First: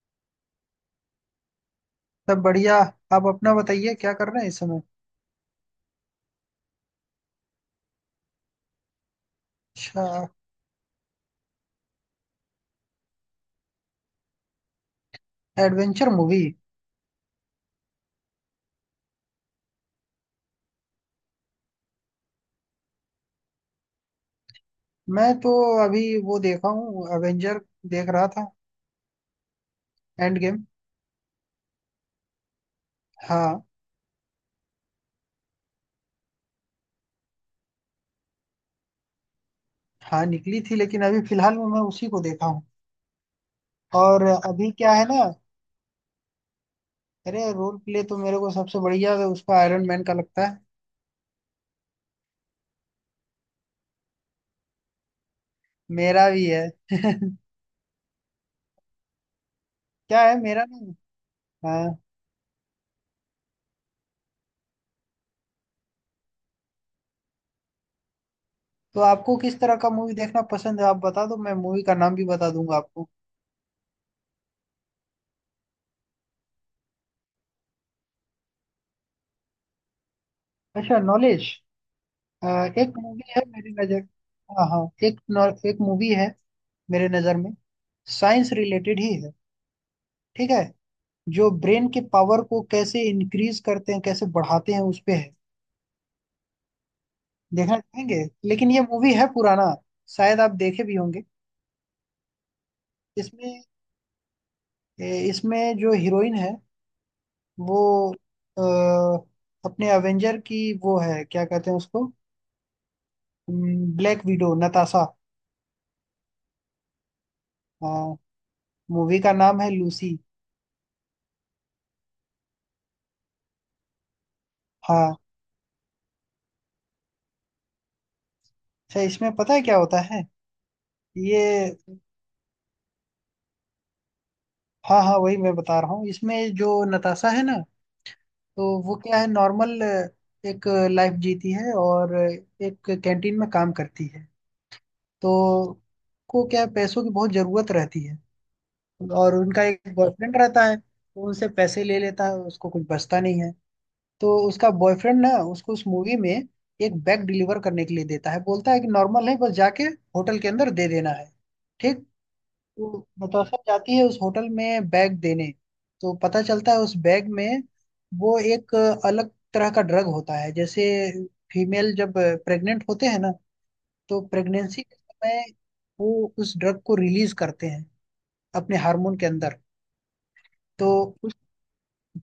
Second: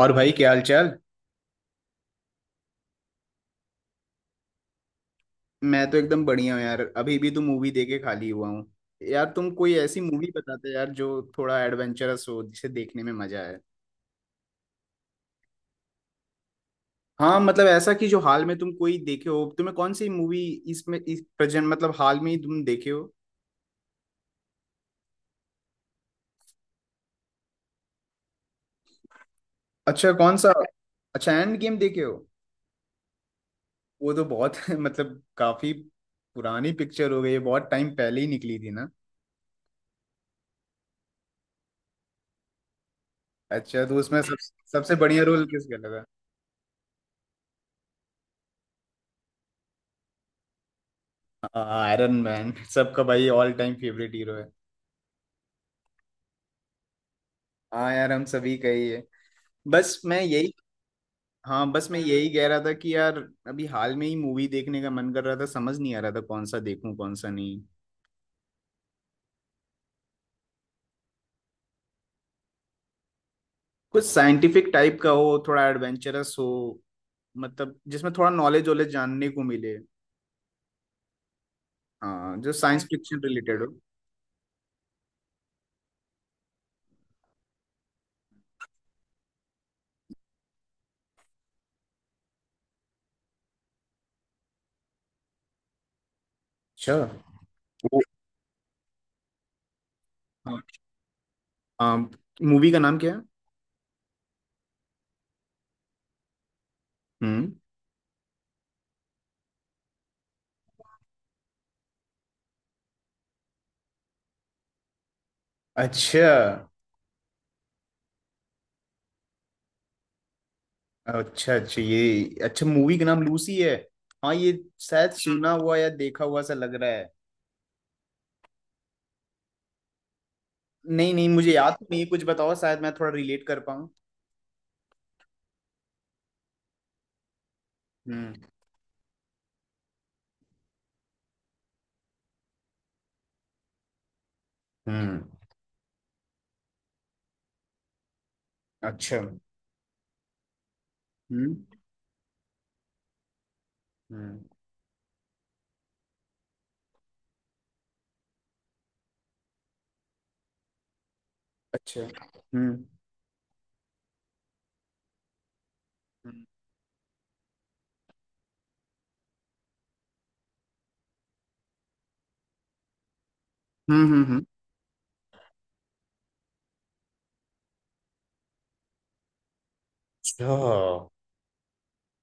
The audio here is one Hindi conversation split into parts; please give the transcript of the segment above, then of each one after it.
और भाई क्या हाल चाल। सब बढ़िया। आप अपना बताइए क्या कर रहे हैं इस समय। मैं तो एकदम बढ़िया हूँ यार, अभी भी तो मूवी देख के खाली हुआ हूँ। यार तुम कोई ऐसी अच्छा। मूवी बताते यार जो थोड़ा एडवेंचरस हो जिसे देखने में मजा आए। Adventure movie. हाँ मतलब ऐसा कि जो हाल में तुम कोई देखे हो, तुम्हें कौन सी मूवी इसमें, इस प्रेजेंट मतलब हाल में ही तुम देखे हो। मैं तो अभी वो देखा हूँ एवेंजर। देख रहा था। अच्छा कौन एंड सा। गेम। अच्छा एंड गेम देखे हो। हाँ। वो तो बहुत मतलब काफी पुरानी पिक्चर हो गई है, बहुत टाइम पहले ही निकली थी ना। हाँ निकली थी लेकिन अभी फिलहाल में मैं उसी को देखा हूँ। अच्छा तो उसमें और सब अभी क्या सबसे है ना। बढ़िया रोल किसका लगा। अरे रोल प्ले तो मेरे को सबसे बढ़िया उसका आयरन मैन का लगता है। आयरन मैन सबका भाई ऑल टाइम फेवरेट हीरो है। मेरा भी है। हाँ यार हम सभी का ही है, बस मैं क्या है यही। मेरा नहीं। हाँ बस हाँ। मैं यही कह रहा था कि यार अभी हाल में ही मूवी देखने का मन कर रहा था, समझ नहीं आ रहा था कौन सा देखूं कौन सा नहीं। तो आपको किस तरह का मूवी देखना पसंद है, आप बता दो, मैं मूवी का नाम भी बता दूंगा आपको। कुछ साइंटिफिक टाइप का हो थोड़ा एडवेंचरस हो, मतलब जिसमें थोड़ा नॉलेज वॉलेज जानने को मिले। अच्छा, नॉलेज। हाँ जो साइंस एक फिक्शन मूवी है रिलेटेड हो। मेरी नजर। हाँ हाँ। एक मूवी है मेरे नजर में। साइंस रिलेटेड ही है। ठीक है। जो ब्रेन के पावर को कैसे इंक्रीज करते हैं, कैसे बढ़ाते हैं उस पे है। अच्छा। देखना वो- चाहेंगे। लेकिन ये मूवी है पुराना, शायद आप हाँ देखे भी होंगे। हाँ। मूवी का नाम क्या है। इसमें इसमें जो हीरोइन है हम्म। वो आ, अपने अवेंजर की वो है, क्या कहते हैं उसको, ब्लैक विडो नताशा। अच्छा मूवी का नाम है लूसी। अच्छा। अच्छा ये अच्छा मूवी का नाम लूसी है। हाँ ये शायद हाँ। सुना हुआ या देखा हुआ सा लग रहा है। अच्छा, इसमें पता है क्या होता है नहीं नहीं ये। मुझे याद तो नहीं है, कुछ बताओ शायद मैं थोड़ा रिलेट कर पाऊँ। हाँ हाँ, वही मैं बता रहा हूँ। इसमें जो नताशा है ना, हम्म तो वो क्या है, नॉर्मल एक लाइफ जीती है और एक कैंटीन में काम करती है। हम्म। तो को क्या है, पैसों की बहुत जरूरत रहती है। अच्छा। और उनका एक बॉयफ्रेंड रहता है तो उनसे हम्म पैसे ले लेता है, उसको कुछ बचता नहीं है। तो हम्म। उसका बॉयफ्रेंड ना उसको उस मूवी में एक बैग डिलीवर करने के लिए देता है, बोलता है कि नॉर्मल है, बस जाके होटल के अंदर दे देना है। अच्छा। ठीक। वो नताशा जाती है उस होटल में बैग देने, तो पता हम्म चलता है उस बैग में वो एक अलग तरह का ड्रग होता है। जैसे फीमेल जब प्रेग्नेंट होते हैं ना, हम्म तो हम्म, हम्म। प्रेगनेंसी के समय वो उस ड्रग को रिलीज करते हैं अपने हार्मोन के अंदर। अच्छा तो उस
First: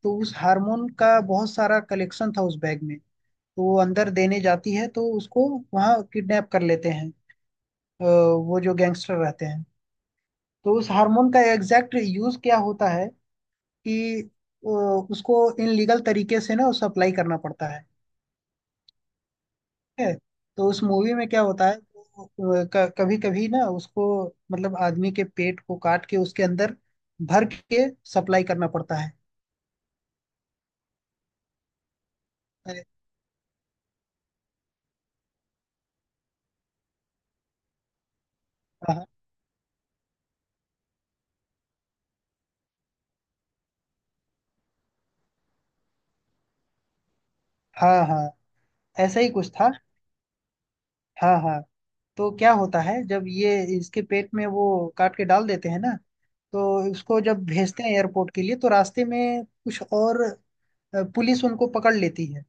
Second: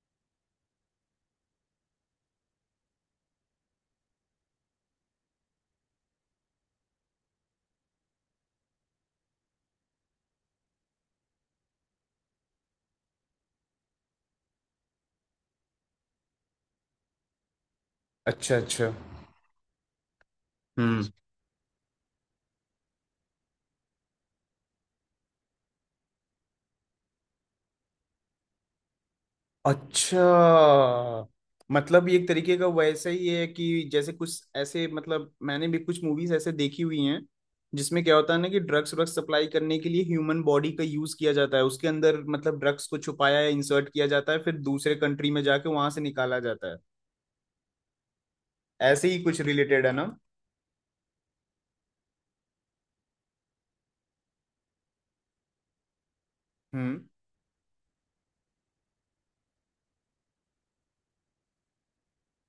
तो उस हार्मोन का बहुत सारा कलेक्शन था उस बैग में। तो वो अंदर देने जाती है तो उसको वहाँ किडनैप कर लेते हैं, अ, वो जो गैंगस्टर रहते हैं। तो उस हार्मोन का एग्जैक्ट यूज क्या होता है कि उसको इन लीगल तरीके से ना उसे अप्लाई करना पड़ता है। अच्छा। अच्छा। ठीक है। तो उस हम्म। मूवी में क्या होता है, कभी कभी ना उसको मतलब आदमी के पेट को काट के उसके अंदर भर के सप्लाई करना पड़ता है। अच्छा मतलब ये एक तरीके का अरे, वैसा ही है कि जैसे कुछ ऐसे मतलब मैंने भी कुछ मूवीज ऐसे देखी हुई हैं जिसमें क्या होता है ना कि ड्रग्स हाँ व्रग्स सप्लाई करने के लिए ह्यूमन बॉडी का यूज किया जाता है, उसके अंदर मतलब ड्रग्स को छुपाया या इंसर्ट किया जाता है, फिर दूसरे कंट्री में जाके वहां से निकाला जाता है। हाँ हाँ, ऐसे ही ऐसा ही कुछ कुछ था। रिलेटेड है ना। हाँ हाँ। तो क्या होता है जब ये इसके पेट में वो काट के डाल देते हैं ना, तो हम्म। इसको जब भेजते हैं एयरपोर्ट के लिए तो रास्ते में कुछ और पुलिस उनको पकड़ लेती है।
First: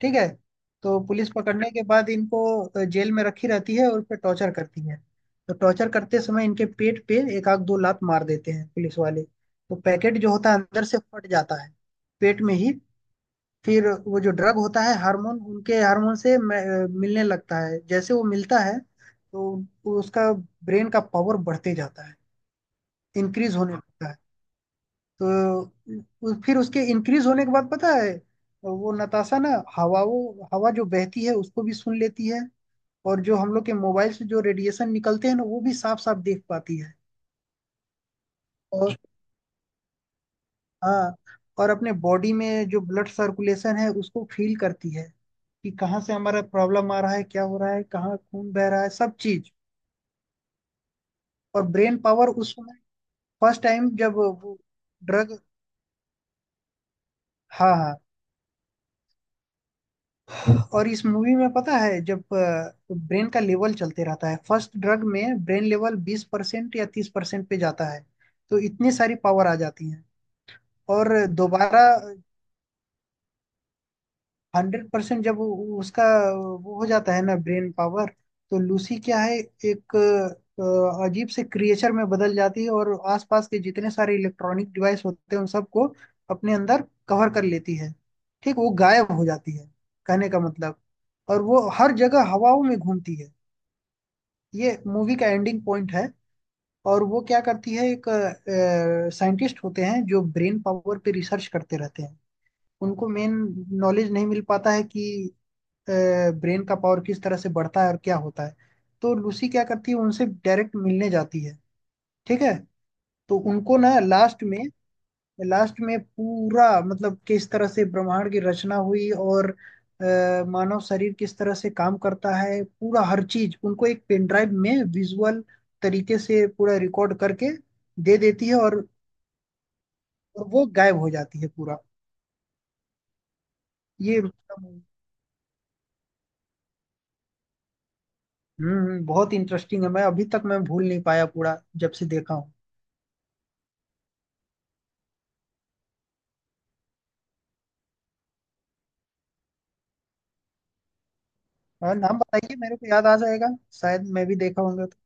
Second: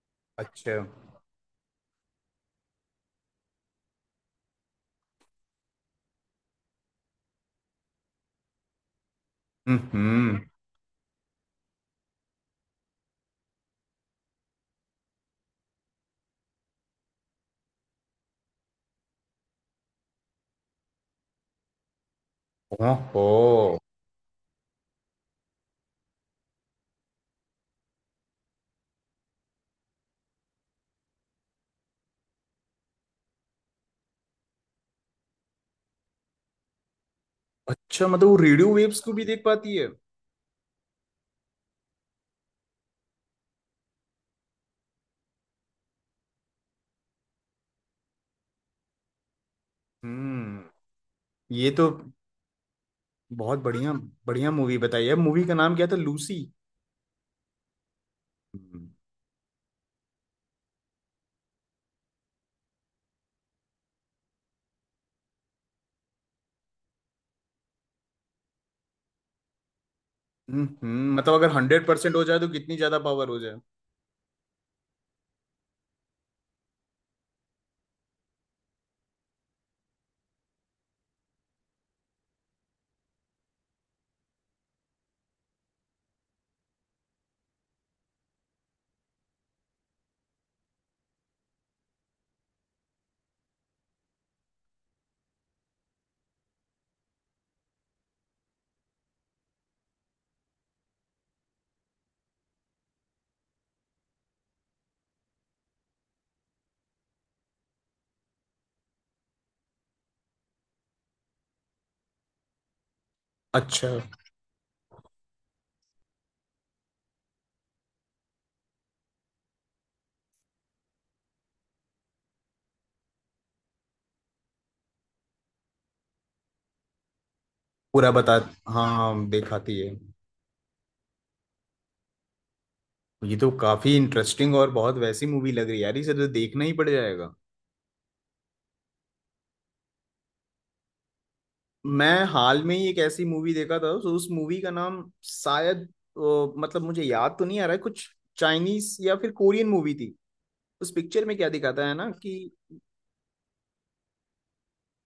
ठीक है। अच्छा। तो पुलिस पकड़ने के बाद इनको जेल में रखी रहती है और फिर टॉर्चर करती है। तो टॉर्चर करते समय इनके पेट पे एक आध दो लात मार देते हैं पुलिस वाले, तो पैकेट जो हम्म। होता है अंदर से फट जाता है, पेट में ही। फिर वो जो ड्रग होता है हार्मोन, उनके हार्मोन से मिलने लगता है। जैसे वो मिलता है तो उसका ब्रेन का पावर बढ़ते जाता है, ओहो। इंक्रीज होने लगता है। तो फिर उसके इंक्रीज होने के बाद, पता है, वो नताशा ना हवा, वो हवा जो बहती है उसको भी सुन लेती है। और जो हम लोग के मोबाइल से जो रेडिएशन निकलते हैं ना, वो भी साफ साफ देख पाती है। अच्छा मतलब वो रेडियो और वेव्स को भी देख पाती है। हाँ, और अपने बॉडी में जो ब्लड सर्कुलेशन है उसको फील करती है कि कहाँ से हमारा प्रॉब्लम आ रहा है, क्या हो रहा है, कहाँ खून बह रहा है, सब चीज। हम्म। और ये तो ब्रेन पावर उस समय बहुत फर्स्ट टाइम बढ़िया। जब बढ़िया वो मूवी बताई है, ड्रग। मूवी का नाम क्या था लूसी। हाँ हाँ। हम्म। और इस मूवी में पता है, जब ब्रेन का लेवल चलते रहता है, फर्स्ट ड्रग में ब्रेन लेवल 20% या 30% पे जाता है, तो इतनी सारी पावर आ जाती है। और मतलब अगर दोबारा 100% हो जाए तो कितनी ज्यादा पावर हो जाए। 100% जब उसका वो हो जाता है ना ब्रेन पावर, तो लूसी क्या है, एक अजीब से क्रिएचर में बदल जाती है और आसपास के जितने सारे इलेक्ट्रॉनिक डिवाइस होते हैं उन सबको अपने अंदर कवर कर लेती है। ठीक, वो गायब हो जाती है, कहने का मतलब। और वो हर जगह हवाओं में घूमती है। ये मूवी का एंडिंग पॉइंट है। और वो क्या करती है, एक साइंटिस्ट होते हैं जो ब्रेन पावर पे रिसर्च करते रहते हैं, उनको मेन नॉलेज नहीं मिल पाता है कि ब्रेन का पावर किस तरह से बढ़ता है और क्या होता है। तो लूसी क्या करती है उनसे डायरेक्ट मिलने जाती है। ठीक है। तो उनको ना, अच्छा। लास्ट में, लास्ट में पूरा मतलब किस तरह से ब्रह्मांड की रचना हुई और मानव शरीर किस तरह से काम करता है, पूरा हर चीज उनको एक पेन ड्राइव में विजुअल तरीके से पूरा रिकॉर्ड करके पूरा दे बता। देती है, और, हाँ हाँ दिखाती है। और वो गायब हो जाती है पूरा। ये तो काफी ये इंटरेस्टिंग और मतलब बहुत वैसी मूवी लग रही है यार, इसे तो देखना ही पड़ जाएगा। हम्म, बहुत इंटरेस्टिंग है। मैं अभी तक मैं भूल नहीं पाया पूरा, जब से मैं देखा हूँ। हाल में ही एक ऐसी मूवी देखा था तो उस मूवी का नाम शायद मतलब मुझे याद तो नहीं आ रहा है कुछ। चाइनीस या फिर कोरियन मूवी थी। उस पिक्चर में क्या दिखाता है और ना नाम कि बताइए, मेरे को याद आ जाएगा, शायद मैं भी देखा होगा तो।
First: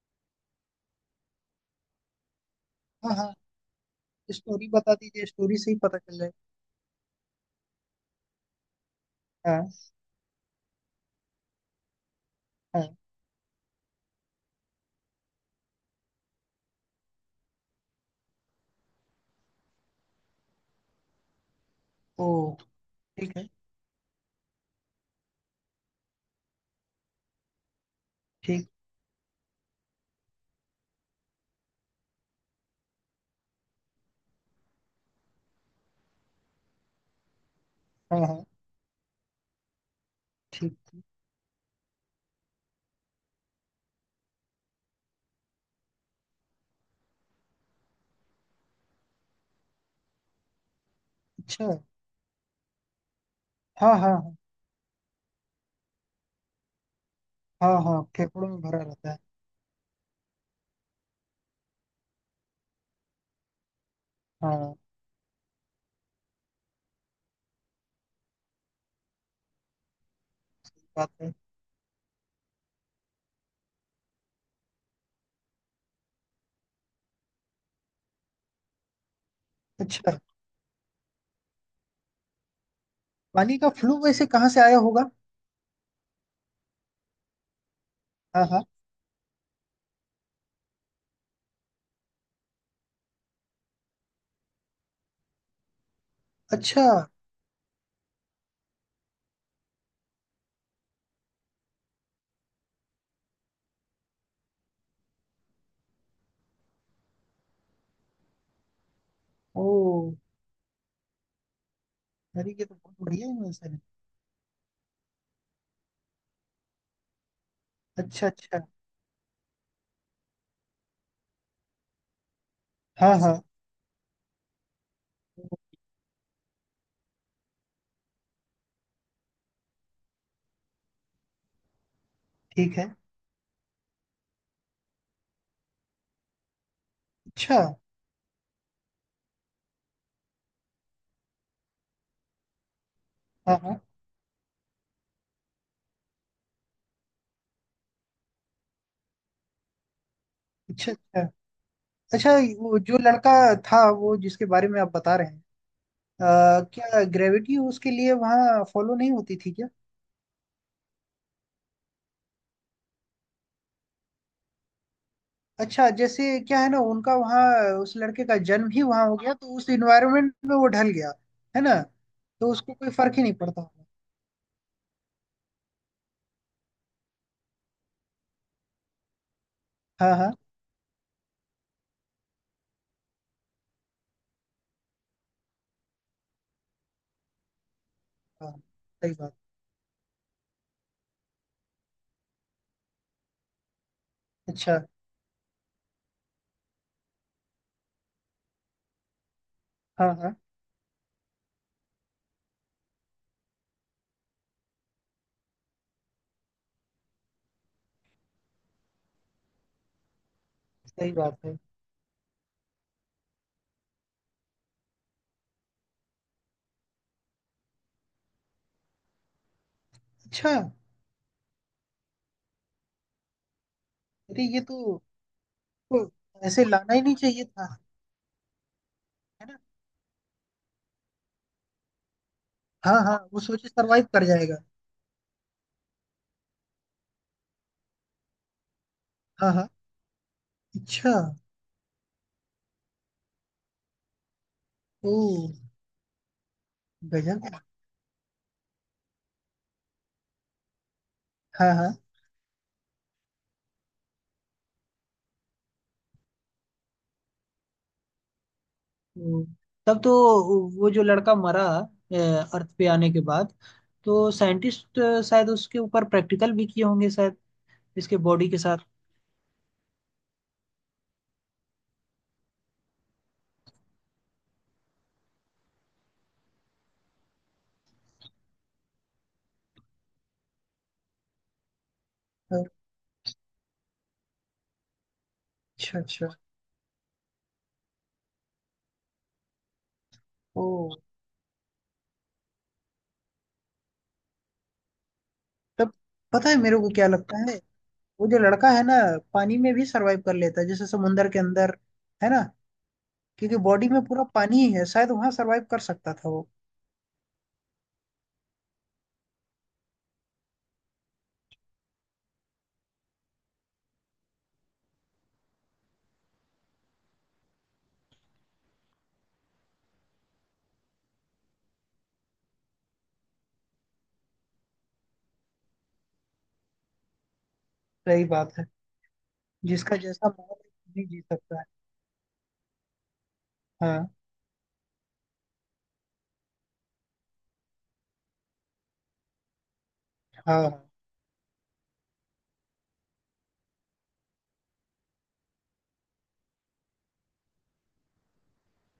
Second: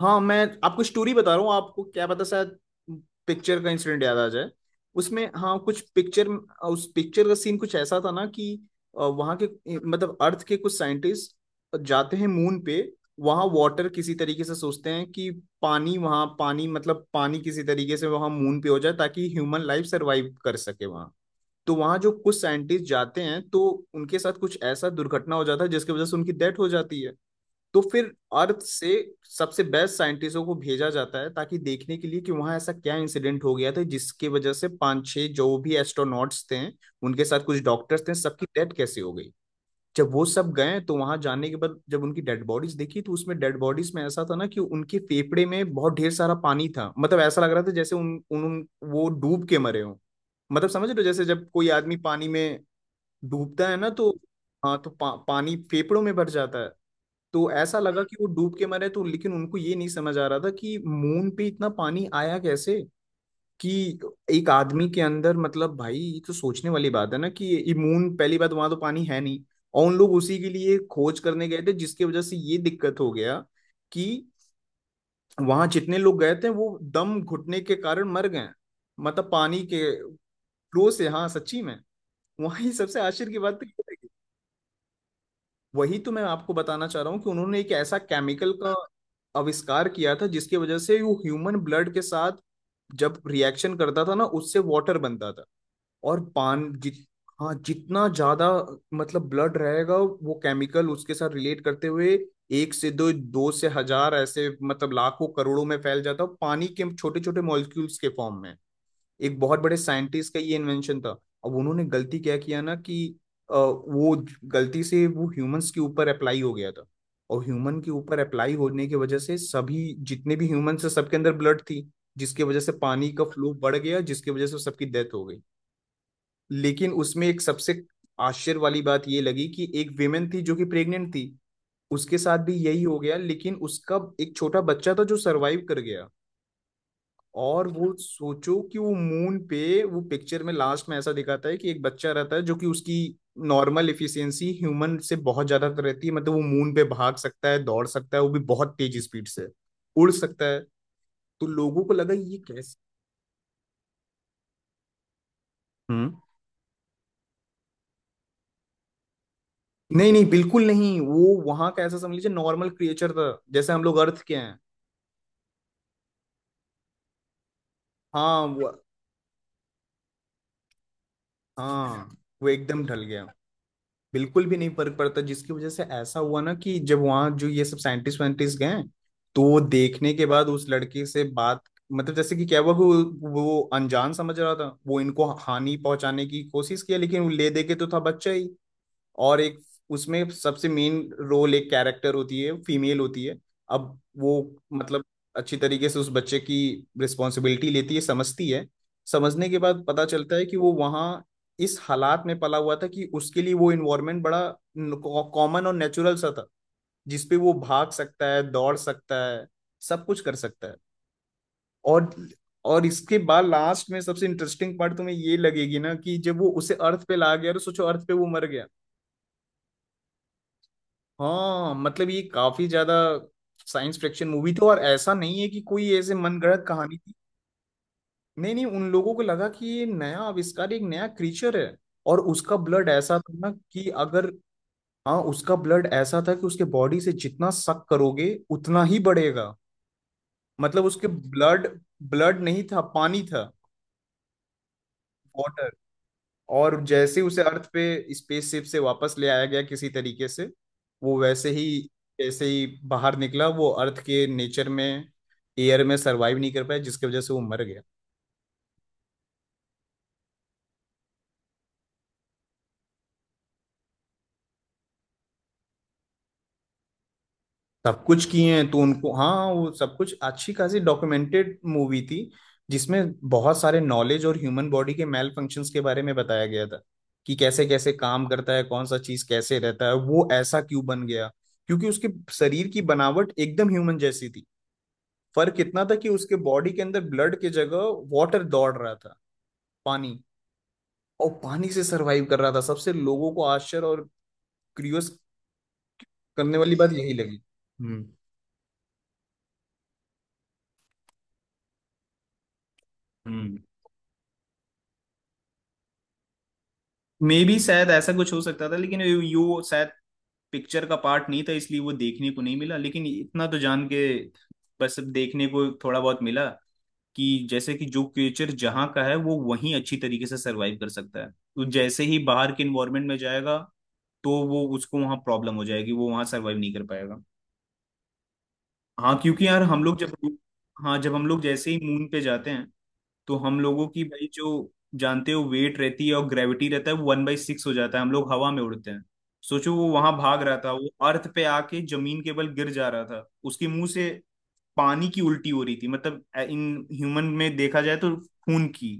हाँ मैं आपको स्टोरी बता रहा हूँ, आपको क्या पता शायद हाँ हाँ। पिक्चर का इंसिडेंट याद आ जाए। स्टोरी बता उसमें दीजिए, स्टोरी हाँ से ही कुछ पता चल पिक्चर जाएगा। उस पिक्चर का सीन कुछ ऐसा था ना कि वहाँ हाँ के मतलब अर्थ के कुछ साइंटिस्ट जाते हैं मून पे। हाँ। वहाँ वाटर किसी तरीके से सोचते हैं कि पानी वहाँ, पानी मतलब पानी किसी तरीके से वहाँ मून पे हो जाए ताकि ह्यूमन लाइफ सरवाइव कर सके वहाँ। तो वहाँ जो ओ। कुछ साइंटिस्ट जाते ठीक हैं है। तो उनके साथ कुछ ऐसा दुर्घटना हो जाता है जिसकी वजह से उनकी डेथ हो जाती है। तो फिर अर्थ ठीक। से सबसे बेस्ट साइंटिस्टों को भेजा जाता है ताकि देखने के लिए कि वहां ऐसा क्या इंसिडेंट हो गया था जिसकी वजह से पांच छह जो भी एस्ट्रोनॉट्स थे, उनके साथ कुछ डॉक्टर्स थे, हाँ हाँ। सबकी डेथ कैसे हो गई। जब वो सब ठीक। गए तो वहां जाने के बाद जब उनकी डेड बॉडीज देखी तो उसमें डेड बॉडीज में ऐसा था ना कि उनके फेफड़े में बहुत ढेर सारा पानी था, मतलब ऐसा लग रहा था जैसे उन वो डूब के मरे हों। मतलब समझ रहे हो जैसे जब अच्छा। कोई आदमी पानी में डूबता है ना हाँ तो हाँ हाँ तो पानी फेफड़ों में भर जाता है। तो हाँ ऐसा हाँ लगा हाँ, कि वो फेफड़ों डूब में के भरा मरे तो रहता है। लेकिन उनको ये नहीं समझ आ रहा था कि मून पे इतना पानी आया कैसे, कि एक हाँ आदमी के अंदर मतलब भाई ये तो सोचने वाली बात है ना कि ये मून पहली बात वहां तो पानी है नहीं। और उन लोग उसी के लिए बात खोज है। करने गए थे जिसकी वजह से ये दिक्कत हो गया कि वहां जितने लोग गए थे वो दम घुटने के कारण मर गए, मतलब पानी के अच्छा, फ्लो से। हाँ सच्ची में वहां ये सबसे आश्चर्य की पानी बात तो का ये फ्लू है। वैसे कहाँ से आया होगा। वही तो मैं आपको बताना चाह रहा हूँ कि उन्होंने एक ऐसा हाँ केमिकल हाँ। का आविष्कार किया था जिसकी वजह से वो ह्यूमन ब्लड के साथ जब रिएक्शन करता था ना उससे वाटर बनता था। और पान अच्छा। जित हाँ जितना ज्यादा मतलब ब्लड रहेगा वो केमिकल उसके साथ रिलेट करते हुए एक से दो, दो से हजार ऐसे मतलब लाखों करोड़ों में फैल जाता है पानी के छोटे छोटे मॉलिक्यूल्स के फॉर्म में। एक बहुत ओ। बड़े साइंटिस्ट का ये इन्वेंशन था। अब उन्होंने गलती क्या अरे किया ये ना तो बहुत कि बढ़िया इन्वेंशन है। वो गलती से वो ह्यूमंस के ऊपर अप्लाई हो गया था। और ह्यूमन के ऊपर अच्छा अप्लाई अच्छा। होने की वजह से सभी जितने भी ह्यूमंस थे सबके अंदर ब्लड थी जिसकी वजह से पानी हाँ का हाँ। फ्लो बढ़ गया जिसकी वजह से सबकी डेथ हो गई। ओ। लेकिन उसमें एक सबसे आश्चर्य वाली बात ये लगी कि एक विमेन थी जो कि प्रेग्नेंट थी, उसके साथ भी ठीक यही है। हो गया लेकिन उसका एक छोटा बच्चा था जो सरवाइव कर गया। अच्छा। और वो सोचो कि वो मून पे, वो पिक्चर में लास्ट में ऐसा दिखाता है कि एक बच्चा रहता है जो कि उसकी हाँ हाँ। नॉर्मल इफिशियंसी ह्यूमन से बहुत ज्यादा रहती है, मतलब वो मून पे भाग सकता है दौड़ सकता है वो भी बहुत तेज स्पीड से उड़ सकता है। अच्छा अच्छा। तो लोगों को लगा अच्छा, ये कैसे। वो जो लड़का था, वो जिसके बारे में आप बता रहे हैं, हम्म। अ, क्या ग्रेविटी उसके लिए वहाँ फॉलो नहीं होती थी क्या। नहीं नहीं बिल्कुल नहीं, वो वहां का ऐसा समझ लीजिए नॉर्मल क्रिएचर था जैसे हम लोग अर्थ के हैं। अच्छा, जैसे क्या है ना, उनका वहाँ उस लड़के का हाँ जन्म वो ही वहाँ हो गया, तो उस इन्वायरमेंट में वो ढल गया, है ना, हाँ वो तो उसको एकदम कोई ढल फर्क ही गया, नहीं पड़ता होगा। बिल्कुल भी नहीं फर्क पड़ता जिसकी वजह से ऐसा हुआ ना कि जब वहां जो ये सब साइंटिस्ट वाइंटिस्ट गए तो वो देखने हाँ के हाँ बाद उस लड़के से बात, मतलब जैसे कि क्या हुआ कि वो अनजान समझ रहा था वो इनको हानि पहुंचाने की कोशिश किया लेकिन वो ले दे के तो था बच्चा ही। हाँ। सही बात। और एक उसमें सबसे मेन रोल एक कैरेक्टर होती है फीमेल होती है। अब वो अच्छा। मतलब अच्छी तरीके से उस बच्चे की रिस्पॉन्सिबिलिटी लेती है समझती है। समझने के बाद पता हाँ हाँ। चलता है कि वो वहाँ इस हालात में पला हुआ था कि उसके लिए वो इन्वायरमेंट बड़ा कॉमन और नेचुरल सा था जिसपे वो भाग सकता है दौड़ सकता है सब कुछ कर सकता है। सही बात है। और और इसके बाद लास्ट में सबसे इंटरेस्टिंग पार्ट तुम्हें ये लगेगी ना कि जब वो उसे अर्थ पे ला गया और सोचो अर्थ पे वो मर गया। अच्छा। हाँ मतलब ये काफी ज्यादा साइंस फिक्शन अरे मूवी ये थी और ऐसा नहीं है कि कोई तो ऐसे मनगढ़ंत ऐसे लाना कहानी ही थी। नहीं चाहिए था। नहीं नहीं उन लोगों को है लगा ना। कि ये नया आविष्कार एक नया क्रीचर है। और उसका ब्लड हाँ हाँ, ऐसा था वो ना सोचे कि सरवाइव कर अगर जाएगा। हाँ उसका ब्लड ऐसा था कि उसके बॉडी से जितना सक करोगे उतना ही हाँ बढ़ेगा। हाँ। मतलब उसके अच्छा। ब्लड ब्लड नहीं था पानी था ओ। वाटर। और जैसे उसे गजब। अर्थ पे स्पेसशिप से वापस ले आया गया किसी तरीके से वो वैसे ही हाँ हाँ। जैसे ही बाहर निकला वो अर्थ के नेचर में एयर में सरवाइव नहीं कर पाया जिसकी वजह से वो मर गया। हम्म, तब तो, वो जो लड़का मरा अ, अर्थ पे आने के बाद, तो साइंटिस्ट शायद उसके ऊपर प्रैक्टिकल भी किए होंगे शायद, सब इसके कुछ बॉडी किए के हैं साथ। तो उनको हाँ वो सब कुछ अच्छी खासी डॉक्यूमेंटेड मूवी थी जिसमें बहुत सारे नॉलेज और ह्यूमन बॉडी के मेल फंक्शंस के बारे में बताया गया था। कि कैसे कैसे काम करता है कौन सा चीज कैसे रहता है वो ऐसा क्यों बन गया क्योंकि उसके शरीर की बनावट एकदम ह्यूमन जैसी थी। फर्क इतना था अच्छा कि अच्छा। उसके बॉडी के अंदर ब्लड के जगह वाटर दौड़ रहा था, पानी। ओ। और पानी से सरवाइव कर रहा था, सबसे लोगों को आश्चर्य और क्यूरियस तब पता है करने वाली मेरे को बात क्या यही लगता लगी। है, हम्म वो जो लड़का है ना, पानी में भी सरवाइव कर लेता है, जैसे समुंदर के अंदर, है ना, क्योंकि हम्म। बॉडी में पूरा पानी ही है, शायद वहां सरवाइव कर सकता था वो। मे बी शायद ऐसा कुछ हो सकता था लेकिन यू यू शायद पिक्चर का पार्ट नहीं था इसलिए वो देखने को नहीं मिला लेकिन इतना तो जान के बस अब देखने को थोड़ा बहुत मिला। कि जैसे कि जो क्रिएचर जहाँ का है वो वहीं अच्छी तरीके से सरवाइव कर सकता है तो जैसे ही बाहर के इन्वायरमेंट में जाएगा तो वो उसको वहाँ प्रॉब्लम हो जाएगी, वो वहाँ सरवाइव नहीं कर पाएगा। सही बात है, हाँ क्योंकि यार हम जिसका लोग जब जैसा माहौल है, हाँ नहीं जब जी हम लोग सकता है। जैसे ही मून पे जाते हैं तो हम लोगों की हाँ भाई जो जानते हो वेट रहती है और ग्रेविटी रहता है वो 1/6 हो जाता है हम लोग हवा में उड़ते हैं। सोचो वो वहां भाग रहा हाँ था वो अर्थ पे आके जमीन के बल गिर जा रहा था उसके मुंह से पानी की उल्टी हो रही थी मतलब इन ह्यूमन में देखा जाए तो खून की,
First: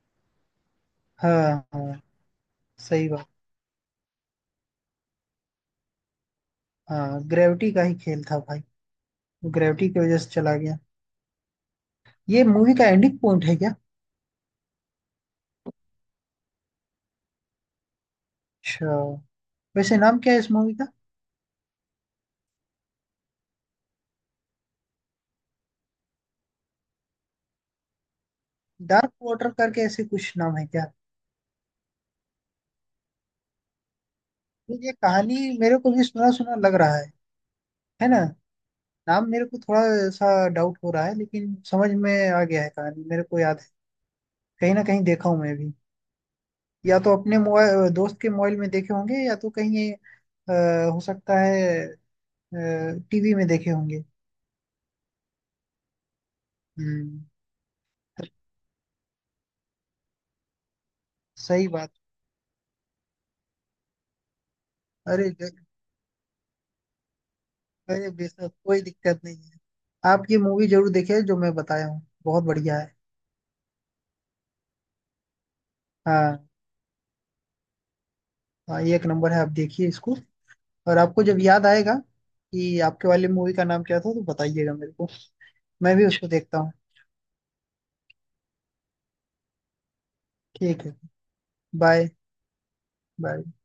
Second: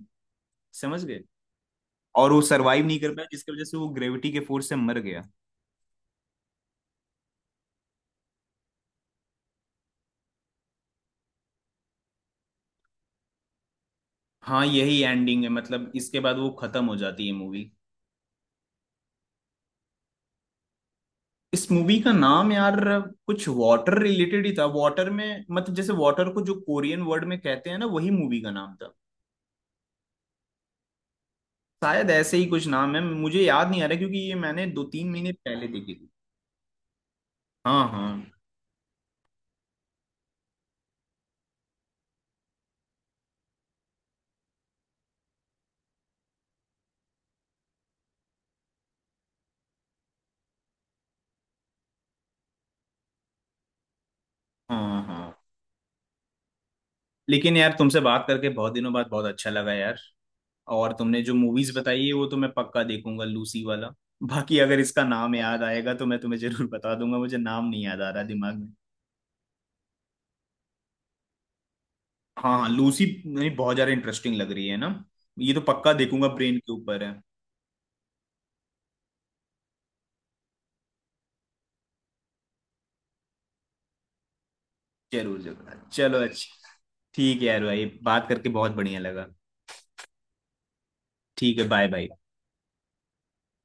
समझ गए। हाँ हाँ। और वो सरवाइव नहीं सही कर बात। पाया जिसकी वजह से वो ग्रेविटी के फोर्स से मर गया। हाँ, ग्रेविटी का ही खेल था भाई, ग्रेविटी की वजह से चला गया। ये मूवी का एंडिंग पॉइंट है क्या। हाँ यही एंडिंग है मतलब इसके बाद वो खत्म हो जाती है मूवी। अच्छा। वैसे नाम क्या है इस मूवी का, इस मूवी का नाम यार कुछ वाटर रिलेटेड ही था, वाटर में मतलब जैसे वाटर को जो कोरियन वर्ड में कहते हैं ना वही मूवी का नाम था। डार्क वाटर करके ऐसे कुछ नाम है क्या। शायद ऐसे ही कुछ नाम है मुझे याद नहीं आ रहा क्योंकि ये मैंने तो दो ये तीन महीने कहानी पहले मेरे को देखी भी थी। सुना सुना लग रहा है हाँ है ना। हाँ नाम मेरे को थोड़ा सा डाउट हो रहा है, लेकिन समझ में आ गया है, कहानी मेरे को याद है। कहीं ना कहीं देखा हूँ मैं भी, या तो अपने मोबाइल, दोस्त के मोबाइल में देखे होंगे या तो कहीं हो सकता है टीवी में देखे होंगे। हाँ हाँ हम्म। लेकिन यार तुमसे बात करके बहुत दिनों बाद बहुत अच्छा लगा यार। और तुमने जो सही मूवीज बात। बताई है वो तो मैं पक्का देखूंगा, लूसी वाला। बाकी अगर इसका अरे नाम याद आएगा तो मैं तुम्हें जरूर बता दूंगा, मुझे नाम नहीं याद आ अरे, रहा बेशक दिमाग में। कोई दिक्कत नहीं है। आप ये मूवी जरूर देखिए जो मैं बताया हूँ, बहुत हाँ हाँ बढ़िया है। लूसी नहीं बहुत ज्यादा इंटरेस्टिंग लग रही है ना, ये तो पक्का देखूंगा, हाँ ब्रेन के ऊपर है। हाँ, ये एक नंबर है, आप देखिए इसको। और आपको जब याद आएगा कि आपके वाली मूवी का नाम क्या था तो बताइएगा मेरे को, जरूर जरूर मैं भी चलो उसको देखता अच्छा। हूँ। ठीक है यार भाई बात करके बहुत बढ़िया लगा। ठीक है। ठीक है बाय बाय। Bye bye.